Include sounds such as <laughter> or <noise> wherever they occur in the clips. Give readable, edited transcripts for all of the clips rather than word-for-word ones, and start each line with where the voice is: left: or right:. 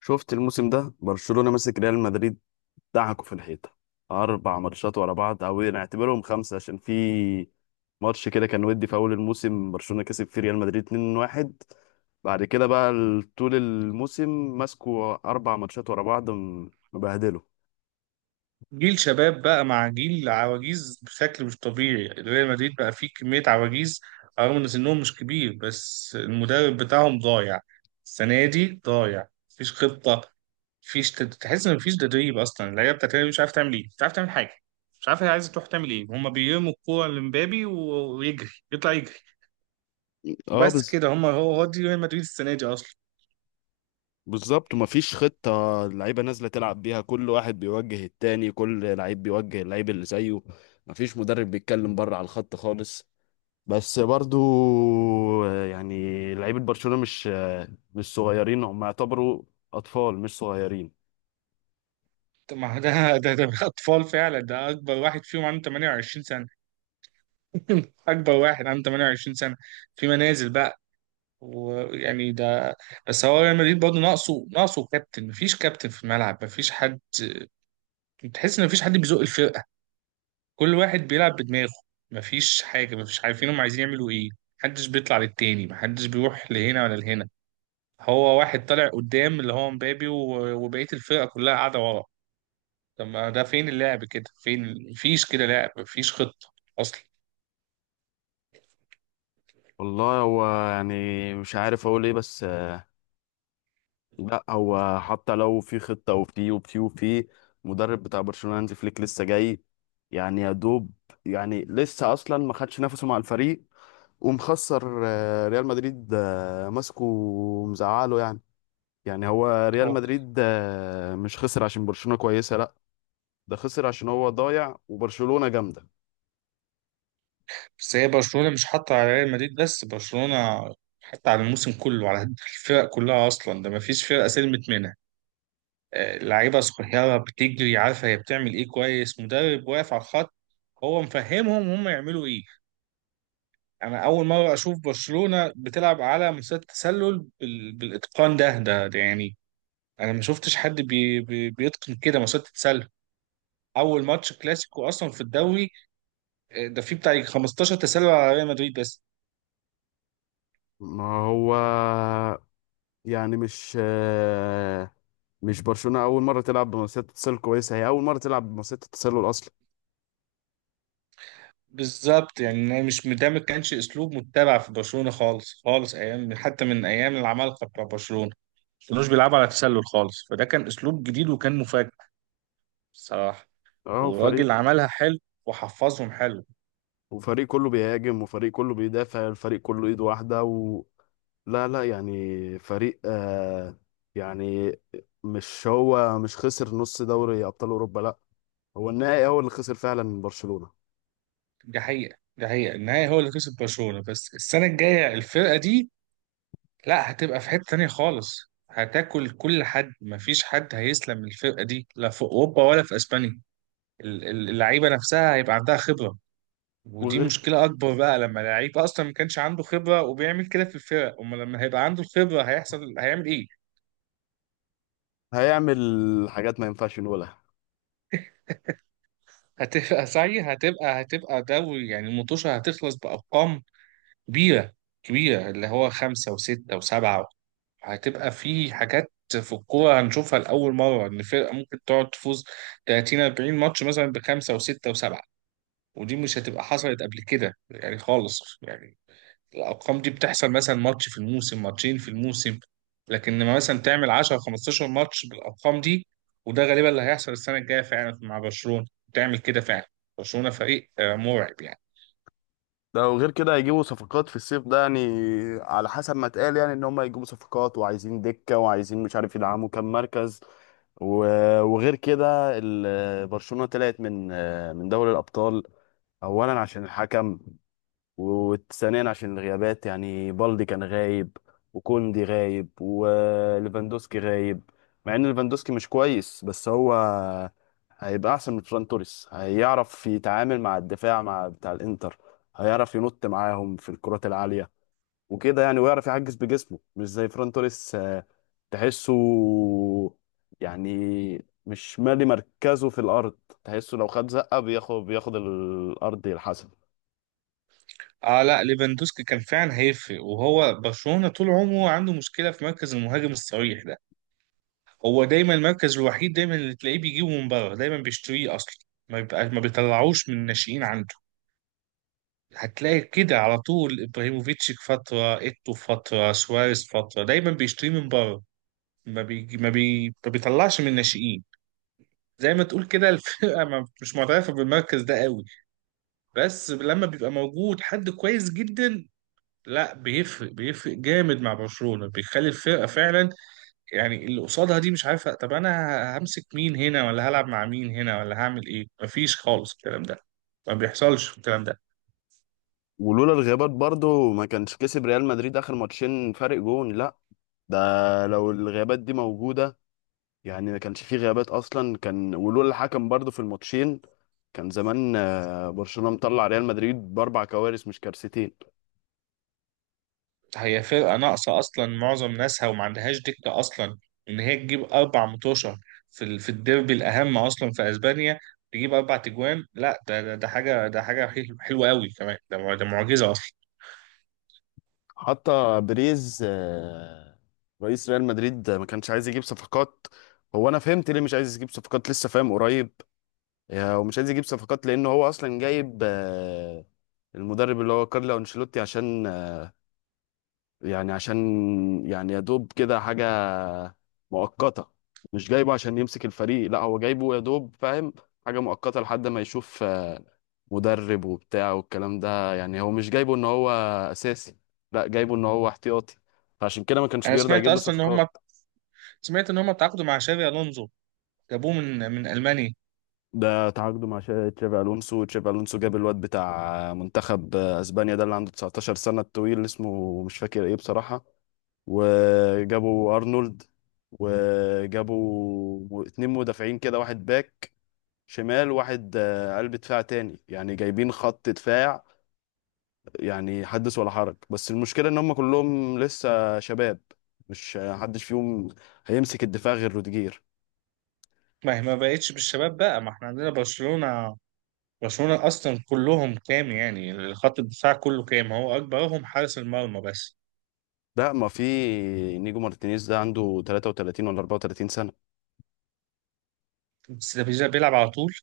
left: شفت الموسم ده برشلونة ماسك ريال مدريد دعكوا في الحيطة. أربع ماتشات ورا بعض، أو نعتبرهم خمسة عشان في ماتش كده كان ودي في أول الموسم برشلونة كسب فيه ريال مدريد 2-1. بعد كده بقى طول الموسم ماسكوا أربع ماتشات ورا بعض مبهدلوا.
right: جيل شباب بقى مع جيل عواجيز بشكل مش طبيعي. ريال مدريد بقى فيه كمية عواجيز رغم ان سنهم مش كبير، بس المدرب بتاعهم ضايع. السنة دي ضايع، مفيش خطة. مفيش تحس ان مفيش تدريب اصلا. اللعيبة بتاعت الريال مش عارف تعمل ايه، مش عارف تعمل حاجة، مش عارف هي عايزة تروح تعمل ايه. هما بيرموا الكورة لمبابي ويجري يطلع يجري.
left: اه
right: وبس
left: بس.
right: كده، هما هو دي ريال مدريد السنة دي اصلا.
left: بالظبط، ومفيش خطة، اللعيبة نازلة تلعب بيها كل واحد بيوجه التاني، كل لعيب بيوجه اللعيب اللي زيه. مفيش مدرب بيتكلم بره على الخط خالص. بس برضو يعني لعيبة برشلونة مش مش صغيرين، هم يعتبروا أطفال مش صغيرين.
right: طب ما ده <laughs> ده اطفال فعلا، ده اكبر واحد فيهم عنده 28. <laughs> اكبر واحد عنده 28 سنه في منازل بقى. ويعني ده، بس هو ريال مدريد برضه ناقصه كابتن. مفيش كابتن في الملعب، مفيش حد تحس ان مفيش حد بيزق الفرقه. كل واحد بيلعب بدماغه. مفيش حاجه، مفيش عارفين هم عايزين يعملوا ايه. محدش بيطلع للتاني، محدش بيروح لهنا ولا لهنا. هو واحد طالع قدام اللي هو مبابي وبقيه الفرقه كلها قاعده ورا. طب ما ده فين اللعب؟ كده فين؟ مفيش كده لعب، مفيش خطه اصلا.
left: والله هو يعني مش عارف أقول إيه بس لا هو حتى لو في خطة وفي مدرب بتاع برشلونة هانزي فليك لسه جاي. يعني يا دوب، يعني لسه أصلا ما خدش نفسه مع الفريق، ومخسر ريال مدريد ماسكه ومزعله يعني. يعني هو ريال مدريد مش خسر عشان برشلونة كويسة، لا، ده خسر عشان هو ضايع وبرشلونة جامدة.
right: بس هي برشلونة مش حاطة على ريال مدريد بس، برشلونة حتى على الموسم كله على الفرق كلها أصلا. ده مفيش فرقة سلمت منها. آه، لعيبة صغيرة بتجري عارفة هي بتعمل إيه كويس، مدرب واقف على الخط هو مفهمهم هم يعملوا إيه. أنا أول مرة أشوف برشلونة بتلعب على مسات تسلل بالإتقان ده يعني، أنا ما شفتش حد بي بي بيتقن كده مسات تسلل. أول ماتش كلاسيكو أصلا في الدوري، آه، ده فيه بتاع 15 تسلل على ريال مدريد بس.
left: ما هو يعني مش مش برشلونة أول مرة تلعب بمنافسات اتصال كويسة، هي أول مرة تلعب بمنافسات التسلل أصلا.
right: بالظبط، يعني إن هي مش ده ما كانش اسلوب متبع في برشلونه خالص خالص، ايام حتى من ايام العمالقه بتاع برشلونه ما كانوش بيلعبوا على تسلل خالص. فده كان اسلوب جديد وكان مفاجئ بصراحه.
left: اه وفريق،
right: وراجل عملها حلو وحفظهم حلو.
left: وفريق كله بيهاجم وفريق كله بيدافع، الفريق كله إيد واحدة و... لا لا يعني فريق آه يعني، مش هو مش خسر نص دوري أبطال أوروبا، لا، هو النهائي هو اللي خسر فعلا من برشلونة.
right: دي حقيقه، النهائي هو اللي كسب برشلونه. بس السنه الجايه الفرقه دي لا، هتبقى في حته تانيه خالص. هتاكل كل حد، مفيش حد هيسلم من الفرقه دي لا في اوروبا ولا في اسبانيا. اللعيبه نفسها هيبقى عندها خبره. ودي
left: وغير
right: مشكلة أكبر بقى لما لعيب أصلا ما كانش عنده خبرة وبيعمل كده في الفرق، أما لما هيبقى عنده الخبرة هيحصل، هيعمل إيه؟
left: هيعمل حاجات ما ينفعش نقولها.
right: هتبقى دوري، يعني المطوشة هتخلص بأرقام كبيرة. كبيرة اللي هو خمسة وستة وسبعة. هتبقى في حاجات في الكورة هنشوفها لأول مرة، إن فرقة ممكن تقعد تفوز 30 40 ماتش مثلا بخمسة وستة وسبعة. ودي مش هتبقى حصلت قبل كده يعني خالص، يعني الارقام دي بتحصل مثلا ماتش في الموسم، ماتشين في الموسم. لكن لما مثلا تعمل 10 15 ماتش بالارقام دي، وده غالبا اللي هيحصل السنه الجايه فعلا مع برشلونه، تعمل كده فعلا. برشلونه فريق آه، مرعب يعني.
left: ده وغير كده هيجيبوا صفقات في الصيف ده، يعني على حسب ما اتقال يعني ان هم هيجيبوا صفقات وعايزين دكة وعايزين مش عارف يدعموا كام مركز. وغير كده برشلونة طلعت من دوري الأبطال. أولا عشان الحكم، وثانيا عشان الغيابات، يعني بالدي كان غايب وكوندي غايب وليفاندوسكي غايب. مع ان ليفاندوسكي مش كويس بس هو هيبقى احسن من فران توريس، هيعرف يتعامل مع الدفاع مع بتاع الانتر، هيعرف ينط معاهم في الكرات العالية وكده يعني، ويعرف يعجز بجسمه مش زي فران توريس تحسه يعني مش مالي مركزه في الارض، تحسه لو خد زقة بياخد الارض يلحسها.
right: اه لا، ليفاندوسكي كان فعلا هيفرق. وهو برشلونه طول عمره عنده مشكله في مركز المهاجم الصريح ده. هو دايما المركز الوحيد دايما اللي تلاقيه بيجيبه من بره، دايما بيشتريه اصلا. ما بيطلعوش من الناشئين عنده. هتلاقي كده على طول ابراهيموفيتش في فتره، ايتو في فتره، سواريز في فتره، دايما بيشتري من بره. ما بيطلعش من الناشئين. زي ما تقول كده الفرقه <laughs> مش معترفه بالمركز ده قوي. بس لما بيبقى موجود حد كويس جدا لا، بيفرق جامد مع برشلونه. بيخلي الفرقه فعلا يعني اللي قصادها دي مش عارفه، طب انا همسك مين هنا، ولا هلعب مع مين هنا، ولا هعمل ايه؟ مفيش خالص الكلام ده، ما بيحصلش الكلام ده.
left: ولولا الغيابات برضو ما كانش كسب ريال مدريد آخر ماتشين فارق جون، لا، ده لو الغيابات دي موجودة، يعني ما كانش فيه غيابات أصلا، كان ولولا الحكم برضو في الماتشين كان زمان برشلونة مطلع ريال مدريد بأربع كوارث مش كارثتين.
right: هي فرقة ناقصة أصلا معظم ناسها وما عندهاش دكة أصلا. إن هي تجيب أربع متوشة في في الديربي الأهم أصلا في أسبانيا، تجيب أربع تجوان، لا ده ده حاجة، ده حاجة حلوة أوي كمان. ده ده معجزة أصلا.
left: حتى بريز رئيس ريال مدريد ما كانش عايز يجيب صفقات. هو أنا فهمت ليه مش عايز يجيب صفقات لسه فاهم قريب. ومش عايز يجيب صفقات لأنه هو أصلا جايب المدرب اللي هو كارلو أنشيلوتي، عشان يعني، عشان يعني يا دوب كده حاجة مؤقتة. مش جايبه عشان يمسك الفريق، لا، هو جايبه يا دوب، فاهم، حاجة مؤقتة لحد ما يشوف مدرب وبتاع والكلام ده، يعني هو مش جايبه ان هو اساسي، لا، جايبه ان هو احتياطي. فعشان كده ما كانش
right: أنا
left: بيرضى
right: سمعت
left: يجيب له
right: أصلا إن هم
left: صفقات.
right: سمعت إن هم تعاقدوا مع شابي ألونزو، جابوه من ألمانيا.
left: ده تعاقده مع تشافي الونسو، تشافي الونسو جاب الواد بتاع منتخب اسبانيا ده اللي عنده 19 سنة الطويل اسمه مش فاكر ايه بصراحة. وجابوا ارنولد، وجابوا اتنين مدافعين كده، واحد باك شمال، واحد قلب دفاع تاني، يعني جايبين خط دفاع، يعني حدث ولا حرج. بس المشكلة ان هم كلهم لسه شباب، مش حدش فيهم هيمسك الدفاع غير روديجير.
right: ما هي ما بقتش بالشباب بقى، ما إحنا عندنا برشلونة أصلا كلهم كام؟ يعني خط الدفاع كله كام؟ هو أكبرهم حارس المرمى بس.
left: لا ما في، نيجو مارتينيز ده عنده 33 ولا 34 سنة.
right: بس ده بيلعب على طول.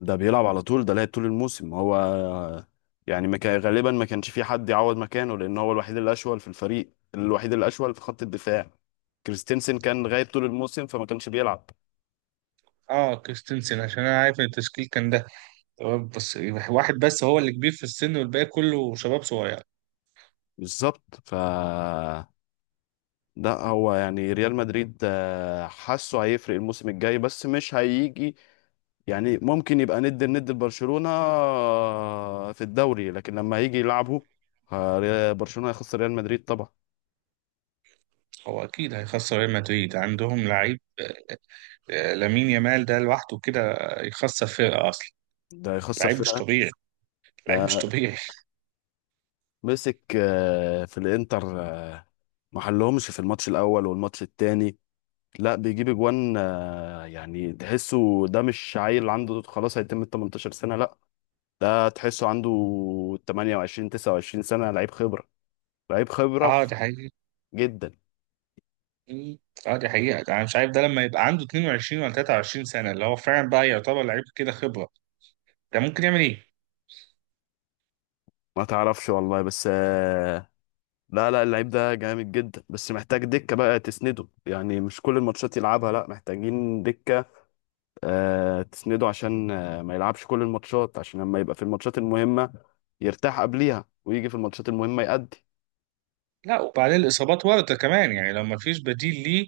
left: ده بيلعب على طول، ده لعب طول الموسم هو، يعني ما كان غالبا، ما كانش في حد يعوض مكانه لان هو الوحيد الاشول في الفريق، الوحيد الاشول في خط الدفاع. كريستنسن كان غايب طول الموسم فما كانش بيلعب.
right: اه كريستنسن، عشان انا عارف ان التشكيل كان ده تمام، بس واحد بس هو اللي كبير في السن والباقي كله شباب صغير.
left: بالظبط، ف ده هو يعني ريال مدريد حاسه هيفرق الموسم الجاي بس مش هيجي. يعني ممكن يبقى ند الند لبرشلونة في الدوري، لكن لما هيجي يلعبه برشلونة هيخسر ريال مدريد طبعا.
right: هو اكيد هيخسر ريال مدريد، عندهم لعيب آه، لامين يامال ده لوحده كده يخسر فرقه اصلا.
left: ده هيخسر
right: لعيب مش
left: فرقة.
right: طبيعي. لعيب مش
left: ده
right: طبيعي.
left: مسك في الانتر ما حلهمش في الماتش الاول والماتش التاني، لا بيجيب اجوان يعني تحسه ده مش عيل عنده خلاص هيتم ال 18 سنه، لا، ده تحسه عنده 28 29 سنه، لعيب خبره، لعيب
right: <laughs>
left: خبره
right: اه دي حقيقة.
left: جدا.
right: مم. اه دي حقيقة، انا مش عارف ده لما يبقى عنده 22 ولا 23 سنة اللي هو فعلا بقى يعتبر لعيب كده خبرة، ده ممكن يعمل ايه؟
left: ما تعرفش والله، بس لا لا، اللعيب ده جامد جدا بس محتاج دكه بقى تسنده، يعني مش كل الماتشات يلعبها، لا، محتاجين دكه تسنده عشان ما يلعبش كل الماتشات، عشان لما يبقى في الماتشات المهمة يرتاح قبليها، ويجي في الماتشات المهمة يأدي.
right: لا وبعدين الاصابات ورطة كمان، يعني لو ما فيش بديل ليه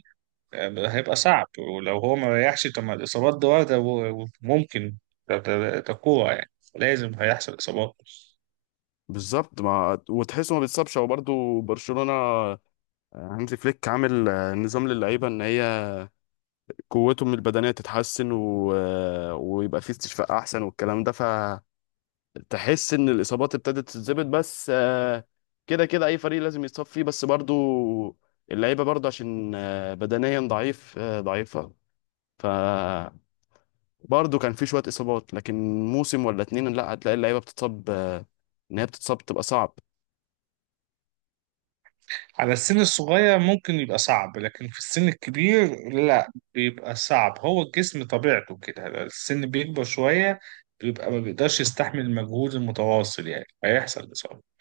right: هيبقى صعب. ولو هو ما ريحش، طب ما الإصابات دي واردة وممكن تقوع، يعني لازم هيحصل إصابات.
left: بالظبط، ما وتحسه ما بيتصابش هو برضه، برشلونة هانزي فليك عامل نظام للعيبة ان هي قوتهم البدنية تتحسن و... ويبقى في استشفاء احسن والكلام ده، فتحس ان الإصابات ابتدت تتظبط. بس كده كده اي فريق لازم يتصاب فيه، بس برضه اللعيبة برضه عشان بدنيا ضعيف ضعيفة، ف برضه كان في شوية إصابات. لكن موسم ولا اتنين لا هتلاقي اللعيبة بتتصاب إن هي بتتصاب بتبقى صعب.
right: على السن الصغير ممكن يبقى صعب، لكن في السن الكبير لا، بيبقى صعب. هو الجسم طبيعته كده، السن بيكبر شوية بيبقى ما بيقدرش يستحمل المجهود المتواصل، يعني هيحصل إصابة.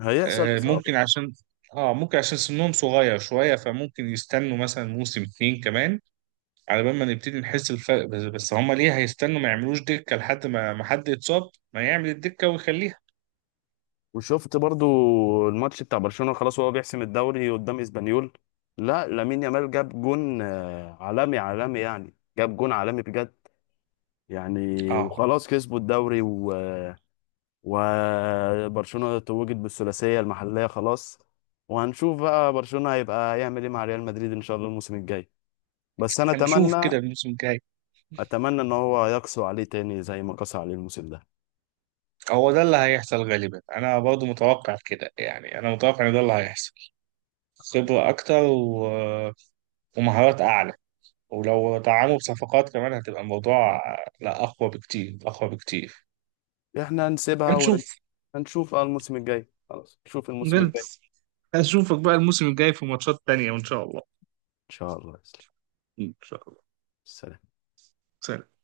left: هيحصل
right: آه،
left: إصابة.
right: ممكن عشان اه ممكن عشان سنهم صغير شوية، فممكن يستنوا مثلا موسم اتنين كمان على بال ما نبتدي نحس بالفرق. بس هما ليه هيستنوا؟ ما يعملوش دكة لحد ما حد يتصاب، ما يعمل الدكة ويخليها.
left: وشفت برضه الماتش بتاع برشلونة خلاص وهو بيحسم الدوري قدام إسبانيول، لا لامين يامال جاب جون عالمي عالمي يعني، جاب جون عالمي بجد يعني.
right: اه
left: وخلاص كسبوا الدوري وبرشلونة توجت بالثلاثية المحلية خلاص. وهنشوف بقى برشلونة هيبقى يعمل ايه مع ريال مدريد ان شاء الله الموسم الجاي. بس انا
right: هنشوف
left: اتمنى،
right: كده الموسم الجاي،
left: اتمنى ان هو يقسو عليه تاني زي ما قسى عليه الموسم ده.
right: هو ده اللي هيحصل غالبا. انا برضو متوقع كده يعني، انا متوقع ان ده اللي هيحصل. خبرة اكتر و... ومهارات اعلى، ولو دعموا بصفقات كمان هتبقى الموضوع لا، اقوى بكتير، اقوى بكتير.
left: احنا هنسيبها
right: هنشوف.
left: ونشوف الموسم الجاي، خلاص، نشوف الموسم الجاي ان
right: نلبس. هشوفك بقى الموسم الجاي في ماتشات تانية، وان شاء الله.
left: شاء الله يا سلام.
right: ان شاء الله.
left: سلام.
right: سلام